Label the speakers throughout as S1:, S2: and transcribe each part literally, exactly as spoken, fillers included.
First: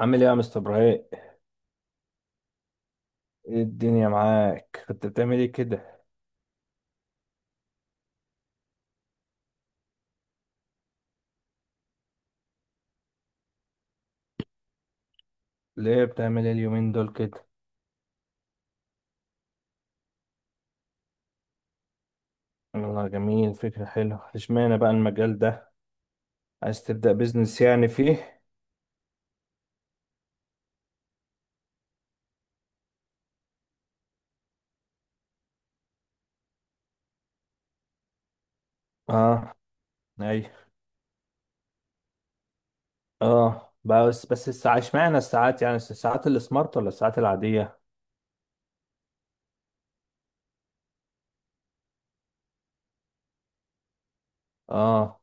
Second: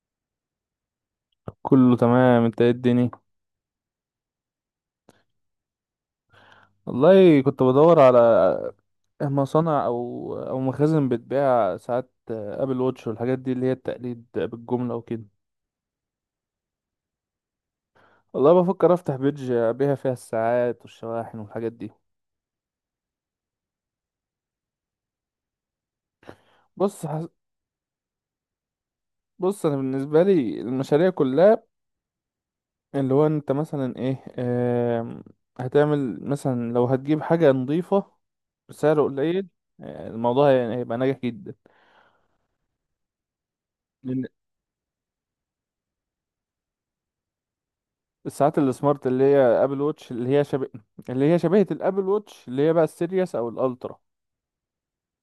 S1: عامل ايه يا مستر ابراهيم؟
S2: كله تمام. انت ايه الدنيا؟
S1: ايه الدنيا معاك، كنت بتعمل ايه كده؟
S2: والله كنت بدور على مصانع او او مخازن بتبيع ساعات ابل واتش والحاجات دي اللي هي التقليد بالجمله وكده.
S1: ليه بتعمل ايه اليومين دول كده؟
S2: والله بفكر افتح بيدج ابيع فيها الساعات والشواحن والحاجات دي.
S1: والله جميل، فكرة حلوة. اشمعنى بقى المجال ده؟ عايز
S2: بص
S1: تبدأ
S2: حس...
S1: بيزنس يعني فيه؟
S2: بص انا بالنسبه لي المشاريع كلها اللي هو انت مثلا ايه، آم، هتعمل مثلا لو هتجيب حاجه نظيفه بسعر قليل.
S1: اه.
S2: آه، الموضوع
S1: اي.
S2: هي- هيبقى ناجح جدا.
S1: اه بس بس الساعة اشمعنى الساعات، يعني الساعات السمارت ولا الساعات العادية؟
S2: الساعات السمارت اللي هي ابل ووتش، اللي هي شبه، اللي هي شبيهة الابل ووتش اللي هي بقى السيريس او الالترا،
S1: اه.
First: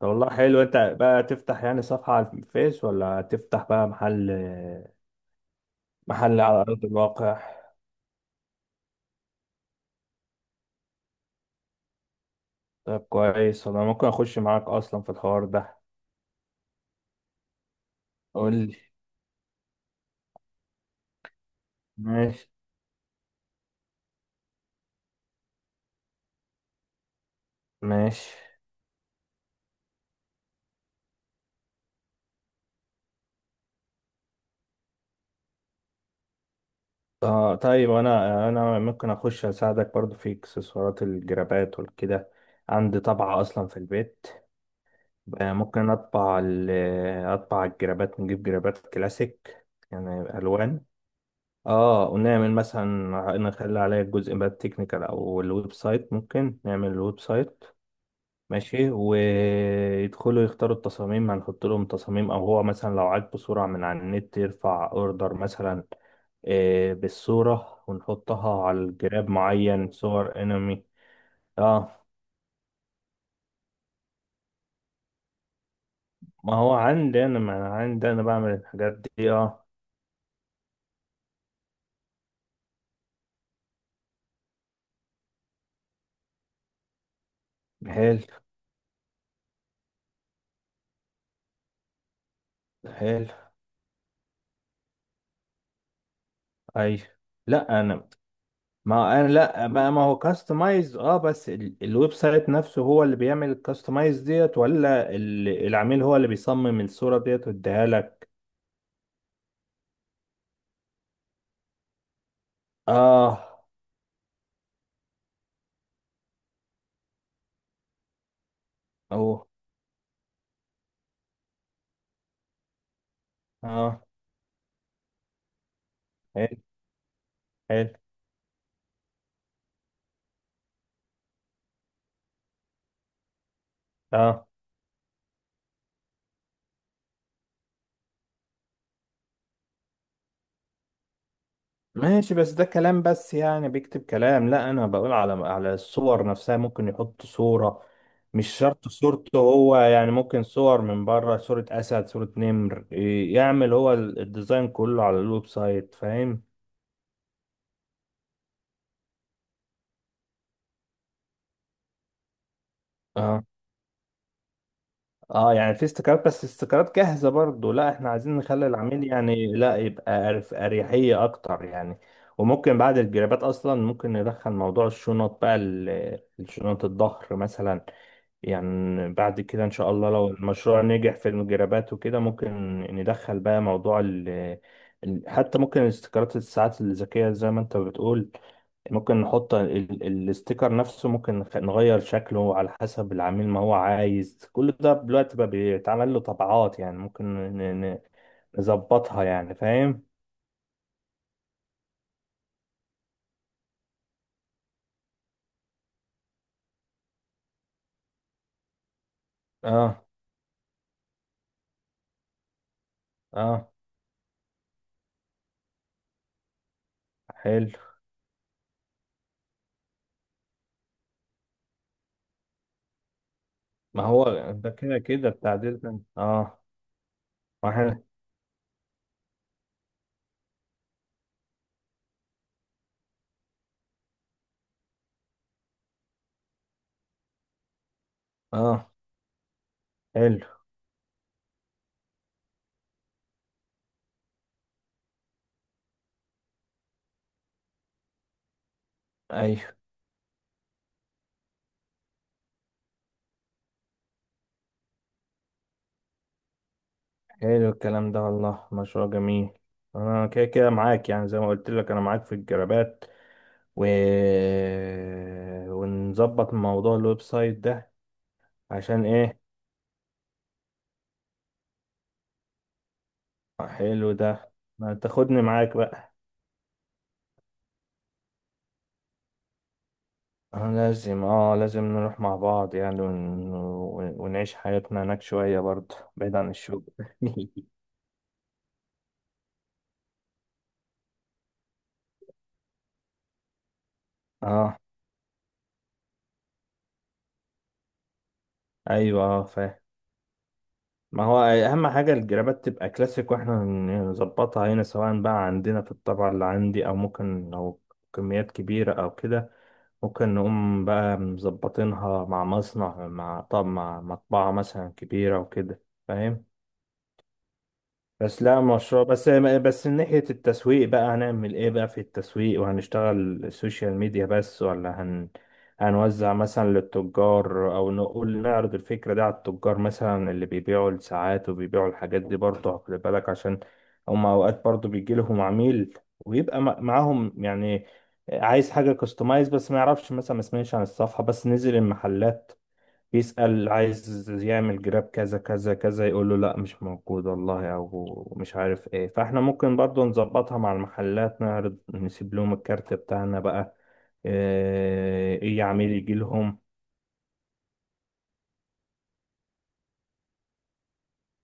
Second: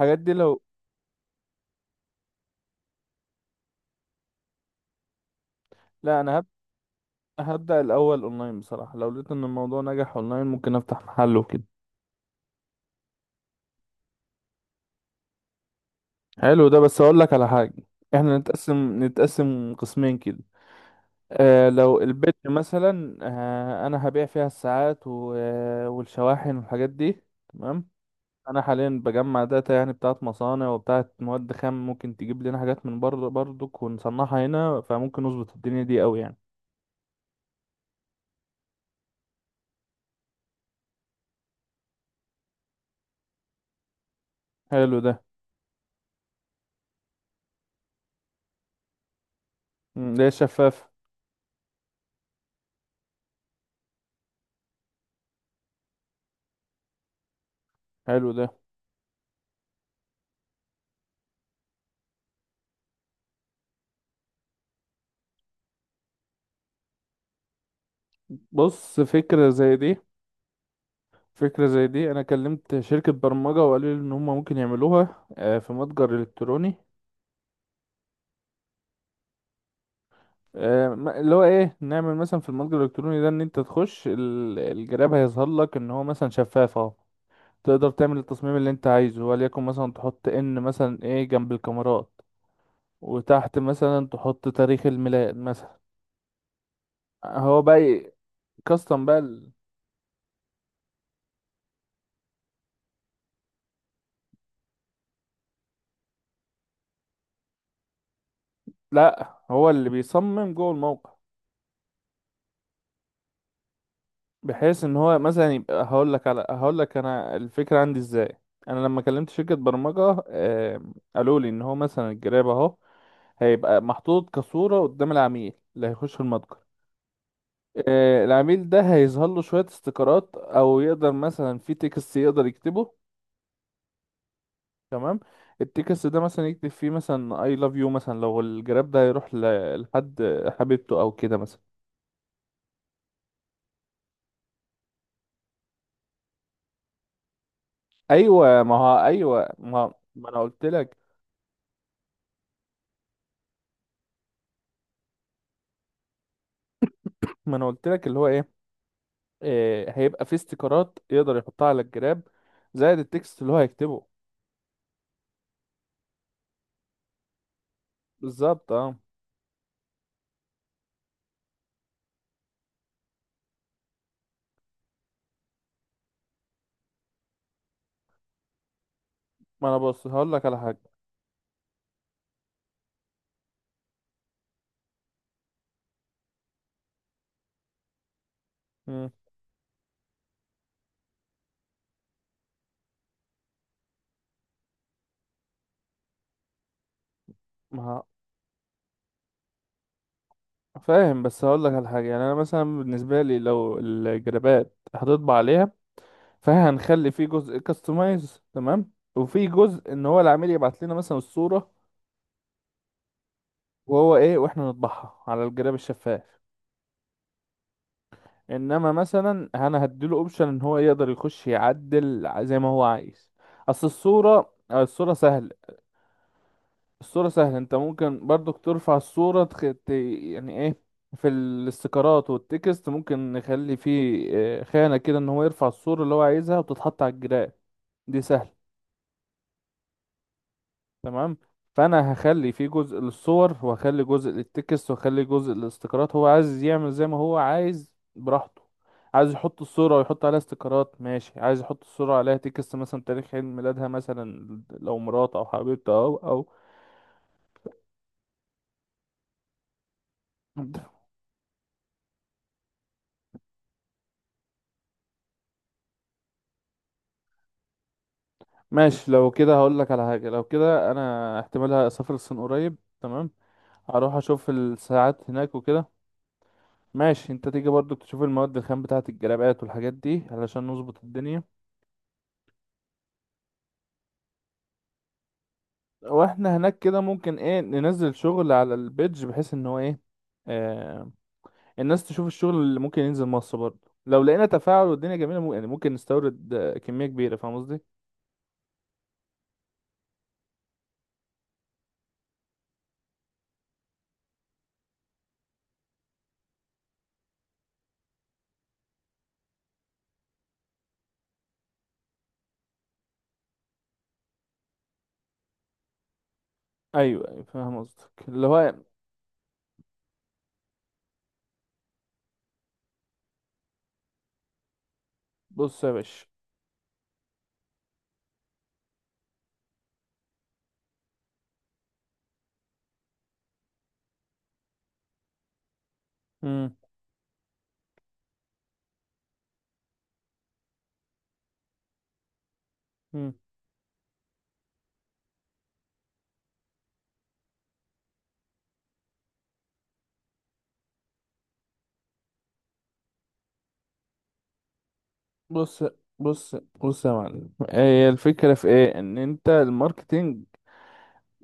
S1: طب والله
S2: دي لو.
S1: حلو، انت بقى تفتح يعني صفحة على الفيس ولا تفتح بقى محل؟
S2: لا انا
S1: محل
S2: هب...
S1: على أرض الواقع.
S2: هبدأ الاول اونلاين بصراحة، لو لقيت ان الموضوع نجح اونلاين ممكن افتح محل وكده.
S1: طب كويس، انا ممكن اخش معاك اصلا في الحوار ده.
S2: حلو ده، بس اقول لك على حاجة. احنا
S1: قول لي.
S2: نتقسم نتقسم قسمين كده. آه، لو البيت
S1: ماشي.
S2: مثلا، آه انا هبيع فيها الساعات و... آه، والشواحن والحاجات دي. تمام.
S1: ماشي.
S2: انا حاليا بجمع داتا يعني بتاعت مصانع وبتاعت مواد خام، ممكن تجيب لنا حاجات من بره برضك ونصنعها هنا، فممكن نظبط الدنيا دي قوي يعني.
S1: آه طيب أنا أنا ممكن أخش أساعدك برضو في إكسسوارات الجرابات والكده. عندي طبعة أصلا في البيت.
S2: حلو ده.
S1: آه، ممكن أطبع ال- أطبع الجرابات، نجيب جرابات كلاسيك،
S2: مم،
S1: يعني
S2: ده
S1: ألوان.
S2: شفاف.
S1: اه. ونعمل مثلا، نخلي عليها الجزء بقى التكنيكال أو الويب سايت، ممكن نعمل الويب سايت.
S2: حلو ده.
S1: ماشي، ويدخلوا يختاروا التصاميم، هنحط لهم تصاميم او هو مثلا لو عاجبه صورة من على النت يرفع اوردر مثلا، آه، بالصورة، ونحطها على
S2: بص،
S1: الجراب،
S2: فكرة زي
S1: معين
S2: دي،
S1: صور انمي.
S2: فكرة زي
S1: اه.
S2: دي انا كلمت شركة برمجة وقالوا لي ان هم ممكن يعملوها، آه، في متجر
S1: ما هو
S2: الكتروني.
S1: عندي انا، ما انا عندي انا بعمل الحاجات دي. اه.
S2: آه، ما- اللي هو ايه، نعمل مثلا في المتجر الالكتروني ده ان انت تخش ال- الجراب هيظهر لك ان هو مثلا شفاف اهو. تقدر تعمل
S1: حلو.
S2: التصميم اللي انت عايزه، وليكن مثلا تحط ان مثلا ايه جنب الكاميرات،
S1: حلو.
S2: وتحت مثلا تحط تاريخ الميلاد مثلا.
S1: اي.
S2: هو
S1: لا
S2: بقى
S1: انا،
S2: ي- كاستم بقى
S1: ما انا
S2: ال-
S1: لا ما ما هو كاستمايز، اه بس ال- الويب سايت نفسه هو اللي بيعمل الكاستمايز ديت، ولا ال- العميل هو اللي بيصمم الصورة ديت ويديها لك؟
S2: لا، هو اللي بيصمم جوه الموقع،
S1: اه.
S2: بحيث ان هو مثلا يبقى، هقول لك على هقول لك انا الفكره عندي ازاي. انا لما كلمت
S1: اوه.
S2: شركه برمجه، آم، قالوا لي ان هو مثلا الجراب اهو هيبقى
S1: اه.
S2: محطوط كصوره قدام العميل اللي هيخش
S1: حلو.
S2: المتجر.
S1: حلو.
S2: آه، العميل ده هيظهر له شويه استيكرات، او يقدر مثلا في تكست يقدر يكتبه.
S1: اه.
S2: تمام. التكست ده مثلا يكتب فيه مثلا I love you مثلا، لو الجراب ده هيروح ل- لحد حبيبته او كده مثلا.
S1: ماشي بس ده كلام، بس يعني بيكتب كلام؟ لا انا بقول على على الصور نفسها، ممكن يحط صورة، مش
S2: ايوه، ما
S1: شرط
S2: هو
S1: صورته
S2: ايوه،
S1: هو،
S2: ما
S1: يعني
S2: ما انا
S1: ممكن
S2: قلت
S1: صور
S2: لك.
S1: من بره، صورة اسد، صورة نمر، إيه، يعمل هو ال- الديزاين كله على الويب سايت، فاهم؟
S2: ما انا قلت لك اللي هو ايه، إيه، هيبقى فيه استيكرات يقدر يحطها على الجراب زائد التكست
S1: اه.
S2: اللي هو هيكتبه.
S1: اه يعني في استيكرات، بس استيكرات جاهزة؟ برضو لا، احنا عايزين نخلي
S2: بالظبط، اه.
S1: العميل يعني لا، يبقى أرف- أريحية أكتر يعني. وممكن بعد الجرابات أصلا ممكن ندخل موضوع الشنط بقى، ال- الشنط الظهر مثلا. يعني بعد كده
S2: ما
S1: إن
S2: انا
S1: شاء
S2: بص
S1: الله لو
S2: هقول لك على حاجه.
S1: المشروع نجح في الجرابات وكده ممكن ندخل بقى موضوع ال، ال- حتى ممكن استيكرات الساعات الذكية زي ما أنت بتقول.
S2: مم.
S1: ممكن نحط ال- ال- الستيكر نفسه، ممكن نخ- نغير شكله على حسب العميل ما هو عايز. كل ده دلوقتي بقى بيتعمل له طبعات يعني، ممكن ن- ن-
S2: ما
S1: نظبطها يعني، فاهم؟
S2: فاهم، بس هقول لك على حاجه يعني. انا مثلا بالنسبه لي لو الجرابات هتطبع عليها، فهنخلي فيه جزء كاستمايز، تمام، وفي جزء
S1: اه.
S2: ان هو العميل يبعت لنا مثلا الصورة
S1: اه.
S2: وهو ايه، واحنا نطبعها على الجراب الشفاف.
S1: حلو.
S2: انما مثلا انا هديله اوبشن ان هو يقدر يخش يعدل زي ما هو عايز. اصل
S1: ما هو
S2: الصورة،
S1: ده كده
S2: الصورة
S1: كده
S2: سهلة.
S1: التعديل ده. اه.
S2: الصورة سهلة، انت
S1: واحد.
S2: ممكن برضك ترفع الصورة تخ... ت... يعني ايه، في الاستيكرات والتكست ممكن نخلي فيه آه، خانة كده ان هو يرفع الصورة اللي هو عايزها وتتحط على الجراب. دي سهلة.
S1: اه. حلو.
S2: تمام. فانا هخلي في جزء للصور، وهخلي جزء للتكست، وهخلي جزء للاستيكرات. هو عايز يعمل زي ما هو عايز براحته. عايز يحط
S1: ايوه.
S2: الصورة ويحط عليها استيكرات، ماشي. عايز يحط الصورة عليها تكست، مثلا تاريخ عيد ميلادها مثلا، لو مرات او حبيبته او او.
S1: حلو الكلام ده والله، مشروع جميل. انا كده كده معاك، يعني زي ما قلت لك انا معاك في الجرابات و... ونظبط موضوع الويب سايت ده. عشان
S2: ماشي. لو
S1: ايه؟
S2: كده هقول لك على حاجة، لو كده انا احتمال اسافر الصين قريب، تمام.
S1: آه، حلو
S2: هروح اشوف
S1: ده. ما
S2: الساعات
S1: تاخدني
S2: هناك
S1: معاك
S2: وكده.
S1: بقى.
S2: ماشي، انت تيجي برضو تشوف المواد الخام بتاعة الجلابات والحاجات دي، علشان
S1: آه،
S2: نظبط
S1: لازم،
S2: الدنيا.
S1: اه لازم نروح مع بعض يعني ون... ون- ونعيش حياتنا هناك شوية برضه بعيد عن
S2: واحنا هناك
S1: الشغل.
S2: كده ممكن ايه، ننزل شغل على البيدج بحيث ان هو ايه، آه، الناس تشوف الشغل اللي ممكن ينزل مصر برضه. لو لقينا
S1: اه.
S2: تفاعل والدنيا جميلة، ممكن يعني ممكن نستورد، آه، كمية كبيرة. فاهم قصدي؟
S1: ايوه اه فاهم. ما هو اهم حاجة الجرابات تبقى كلاسيك، واحنا نظبطها هنا سواء بقى عندنا في الطبعة اللي عندي، او ممكن لو كميات كبيرة او كده ممكن نقوم بقى مظبطينها مع مصنع، مع طب مع مطبعة مثلا كبيرة وكده، فاهم؟
S2: ايوه، أيوة، فاهم قصدك
S1: بس
S2: اللي
S1: لا
S2: هو.
S1: مشروع بس بس من ناحية التسويق بقى هنعمل ايه بقى في التسويق؟ وهنشتغل سوشيال ميديا بس ولا هن،
S2: بص يا باشا.
S1: هنوزع مثلا للتجار او نقول نعرض الفكرة دي على التجار مثلا اللي بيبيعوا الساعات وبيبيعوا الحاجات دي؟ برضه خلي بالك عشان هم اوقات برضه بيجي لهم عميل ويبقى
S2: مم.
S1: مع- معاهم يعني، عايز حاجة كاستمايز بس ما يعرفش مثلا، ما سمعش عن الصفحة، بس نزل المحلات
S2: مم.
S1: بيسأل، عايز يعمل جراب كذا كذا كذا، يقول له لا مش موجود والله، او مش عارف ايه. فاحنا ممكن برضو نظبطها مع المحلات، نعرض نسيب لهم الكارت بتاعنا بقى، ايه إيه
S2: بص
S1: عميل يجي
S2: بص
S1: لهم.
S2: بص يا معلم، هي الفكرة في ايه، ان انت الماركتينج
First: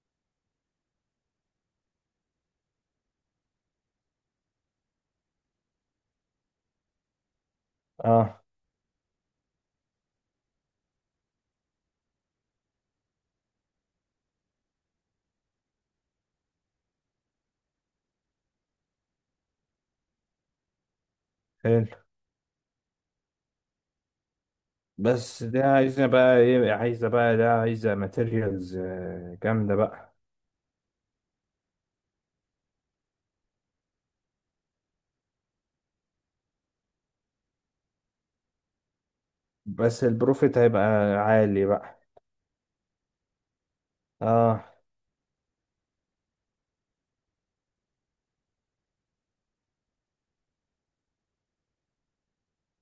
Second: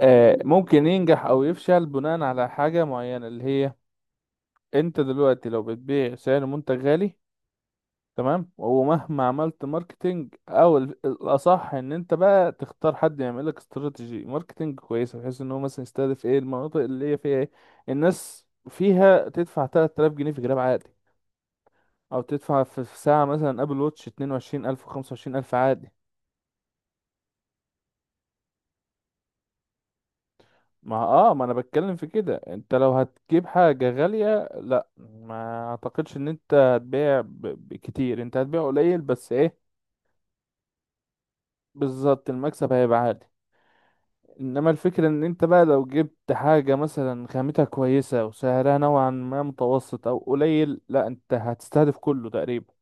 S2: آه ممكن ينجح او يفشل بناء على حاجة معينة، اللي هي انت دلوقتي لو بتبيع سعر منتج غالي،
S1: اه.
S2: تمام، ومهما عملت ماركتينج، او ال- الاصح ان انت بقى تختار حد يعمل لك استراتيجي ماركتينج كويسه، بحيث ان هو مثلا يستهدف ايه المناطق اللي هي فيها ايه الناس فيها تدفع ثلاث آلاف جنيه في جراب عادي،
S1: حلو.
S2: او تدفع في في ساعه مثلا ابل واتش اثنين وعشرين الف،
S1: بس
S2: خمسة وعشرون ألفا
S1: ده
S2: عادي.
S1: عايزة بقى ايه، عايزة بقى ده عايزة ماتيريالز جامدة بقى.
S2: ما اه، ما انا بتكلم في كده. انت لو هتجيب حاجه غاليه، لا ما اعتقدش ان انت هتبيع ب- بكتير، انت هتبيع قليل، بس ايه،
S1: بس البروفيت هيبقى عالي بقى.
S2: بالظبط، المكسب هيبقى عالي.
S1: اه.
S2: انما الفكرة ان انت بقى لو جبت حاجة مثلا خامتها كويسة وسعرها نوعا ما متوسط او قليل، لا انت هتستهدف كله تقريبا.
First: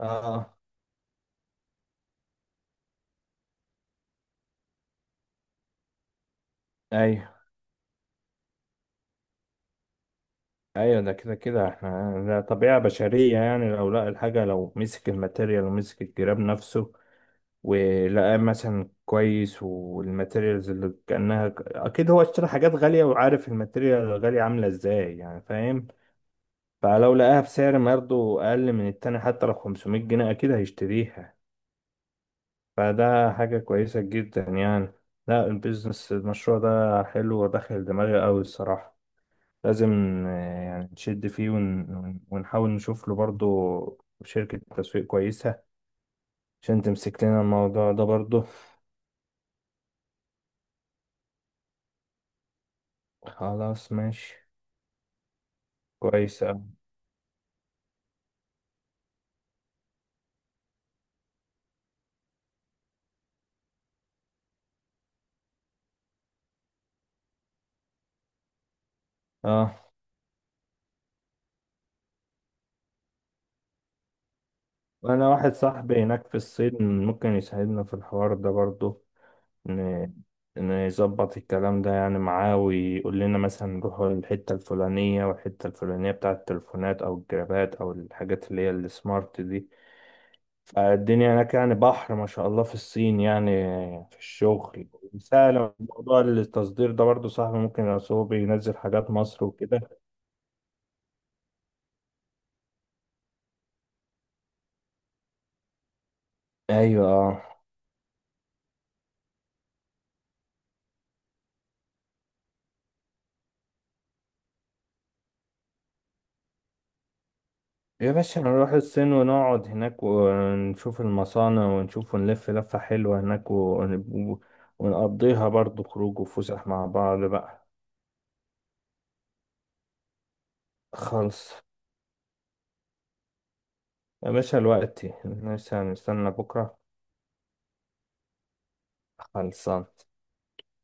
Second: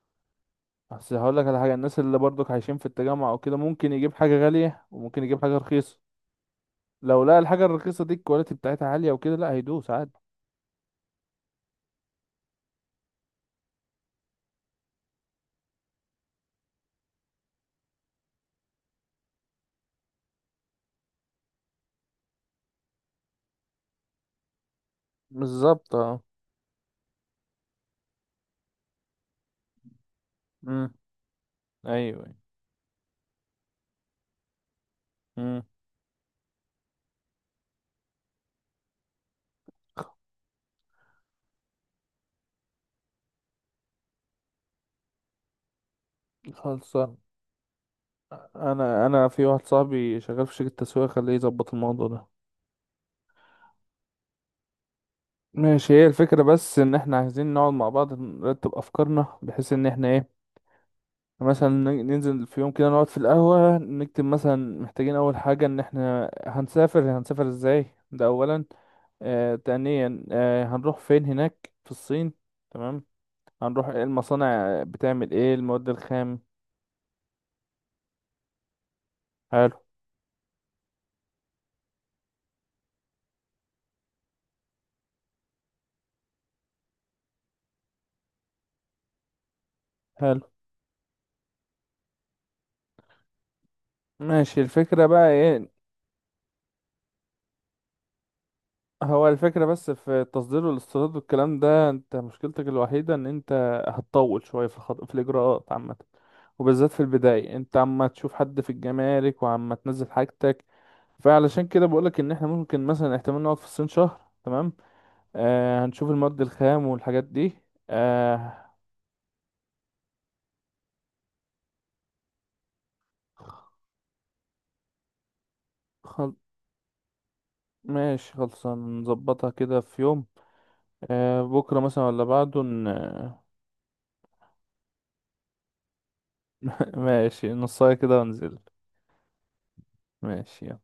S1: اه.
S2: بس هقولك على حاجة، الناس اللي برضك عايشين في التجمع او كده ممكن يجيب حاجة غالية وممكن يجيب حاجة رخيصة. لو
S1: ايوه.
S2: لقى الحاجة الرخيصة دي الكواليتي بتاعتها عالية وكده، لا هيدوس عادي.
S1: ايوه ده كده كده احنا، ده طبيعة بشرية يعني، لو لقى الحاجة، لو مسك الماتيريال ومسك الجراب نفسه ولقاه مثلا كويس والماتيريالز اللي كأنها، اكيد هو اشترى حاجات غالية وعارف الماتيريال الغالية عاملة ازاي، يعني فاهم.
S2: بالظبط، اه.
S1: فلو لقاها بسعر برضه اقل من التاني حتى لو خمسمائة جنيه، اكيد
S2: امم
S1: هيشتريها.
S2: ايوه.
S1: فده حاجة كويسة جدا يعني. لا
S2: امم
S1: البيزنس، المشروع ده حلو وداخل دماغي قوي الصراحة. لازم، آه، يعني نشد فيه ون... ون- ونحاول نشوف له برضه شركة تسويق كويسة عشان
S2: خلصان.
S1: تمسك لنا الموضوع ده برضه.
S2: انا انا في واحد صاحبي شغال في شركة تسويق، خليه يظبط الموضوع ده.
S1: خلاص ماشي.
S2: ماشي. هي الفكرة
S1: كويس أوي.
S2: بس ان احنا عايزين نقعد مع بعض نرتب افكارنا، بحيث ان احنا ايه، مثلا ن- ننزل في يوم كده، نقعد في القهوة نكتب مثلا محتاجين اول حاجة ان احنا هنسافر، هنسافر ازاي، ده اولا. آه،
S1: اه.
S2: تانيا، آه هنروح فين هناك في الصين، تمام. هنروح ايه، المصانع
S1: وانا
S2: بتعمل
S1: واحد
S2: ايه، المواد
S1: صاحبي هناك في
S2: الخام.
S1: الصين ممكن يساعدنا في الحوار ده برضه،
S2: حلو.
S1: ن... نظبط الكلام ده يعني معاه، ويقول لنا مثلا نروح الحتة الفلانية والحتة الفلانية بتاعة التليفونات أو الجرابات أو الحاجات اللي هي السمارت دي.
S2: حلو.
S1: الدنيا هناك يعني بحر ما شاء الله في الصين، يعني في
S2: ماشي،
S1: الشغل.
S2: الفكرة بقى ايه.
S1: سهل موضوع التصدير ده برضو، صاحبي ممكن، أصل هو بينزل حاجات
S2: هو
S1: مصر
S2: الفكرة
S1: وكده.
S2: بس في التصدير والاستيراد والكلام ده، انت مشكلتك الوحيدة ان انت هتطول شوية في الخط... في الإجراءات عامة، وبالذات في
S1: ايوه. اه
S2: البداية انت عما تشوف حد في الجمارك وعما تنزل حاجتك. فعلشان كده بقولك ان احنا ممكن مثلا احتمال نقعد في الصين شهر، تمام. آه، هنشوف المواد الخام والحاجات دي.
S1: يا باشا،
S2: آه.
S1: نروح الصين ونقعد هناك ونشوف المصانع ونشوف ونلف لفة حلوة هناك ون- ونقضيها برضو خروج
S2: خل...
S1: وفسح مع بعض بقى.
S2: ماشي، خلصان، نظبطها كده في يوم. آه،
S1: خلص
S2: بكرة مثلا ولا بعده ن...
S1: يا باشا، الوقت لسه، هنستنى بكرة؟
S2: ماشي، نصاية كده ونزل.
S1: خلصان.
S2: ماشي.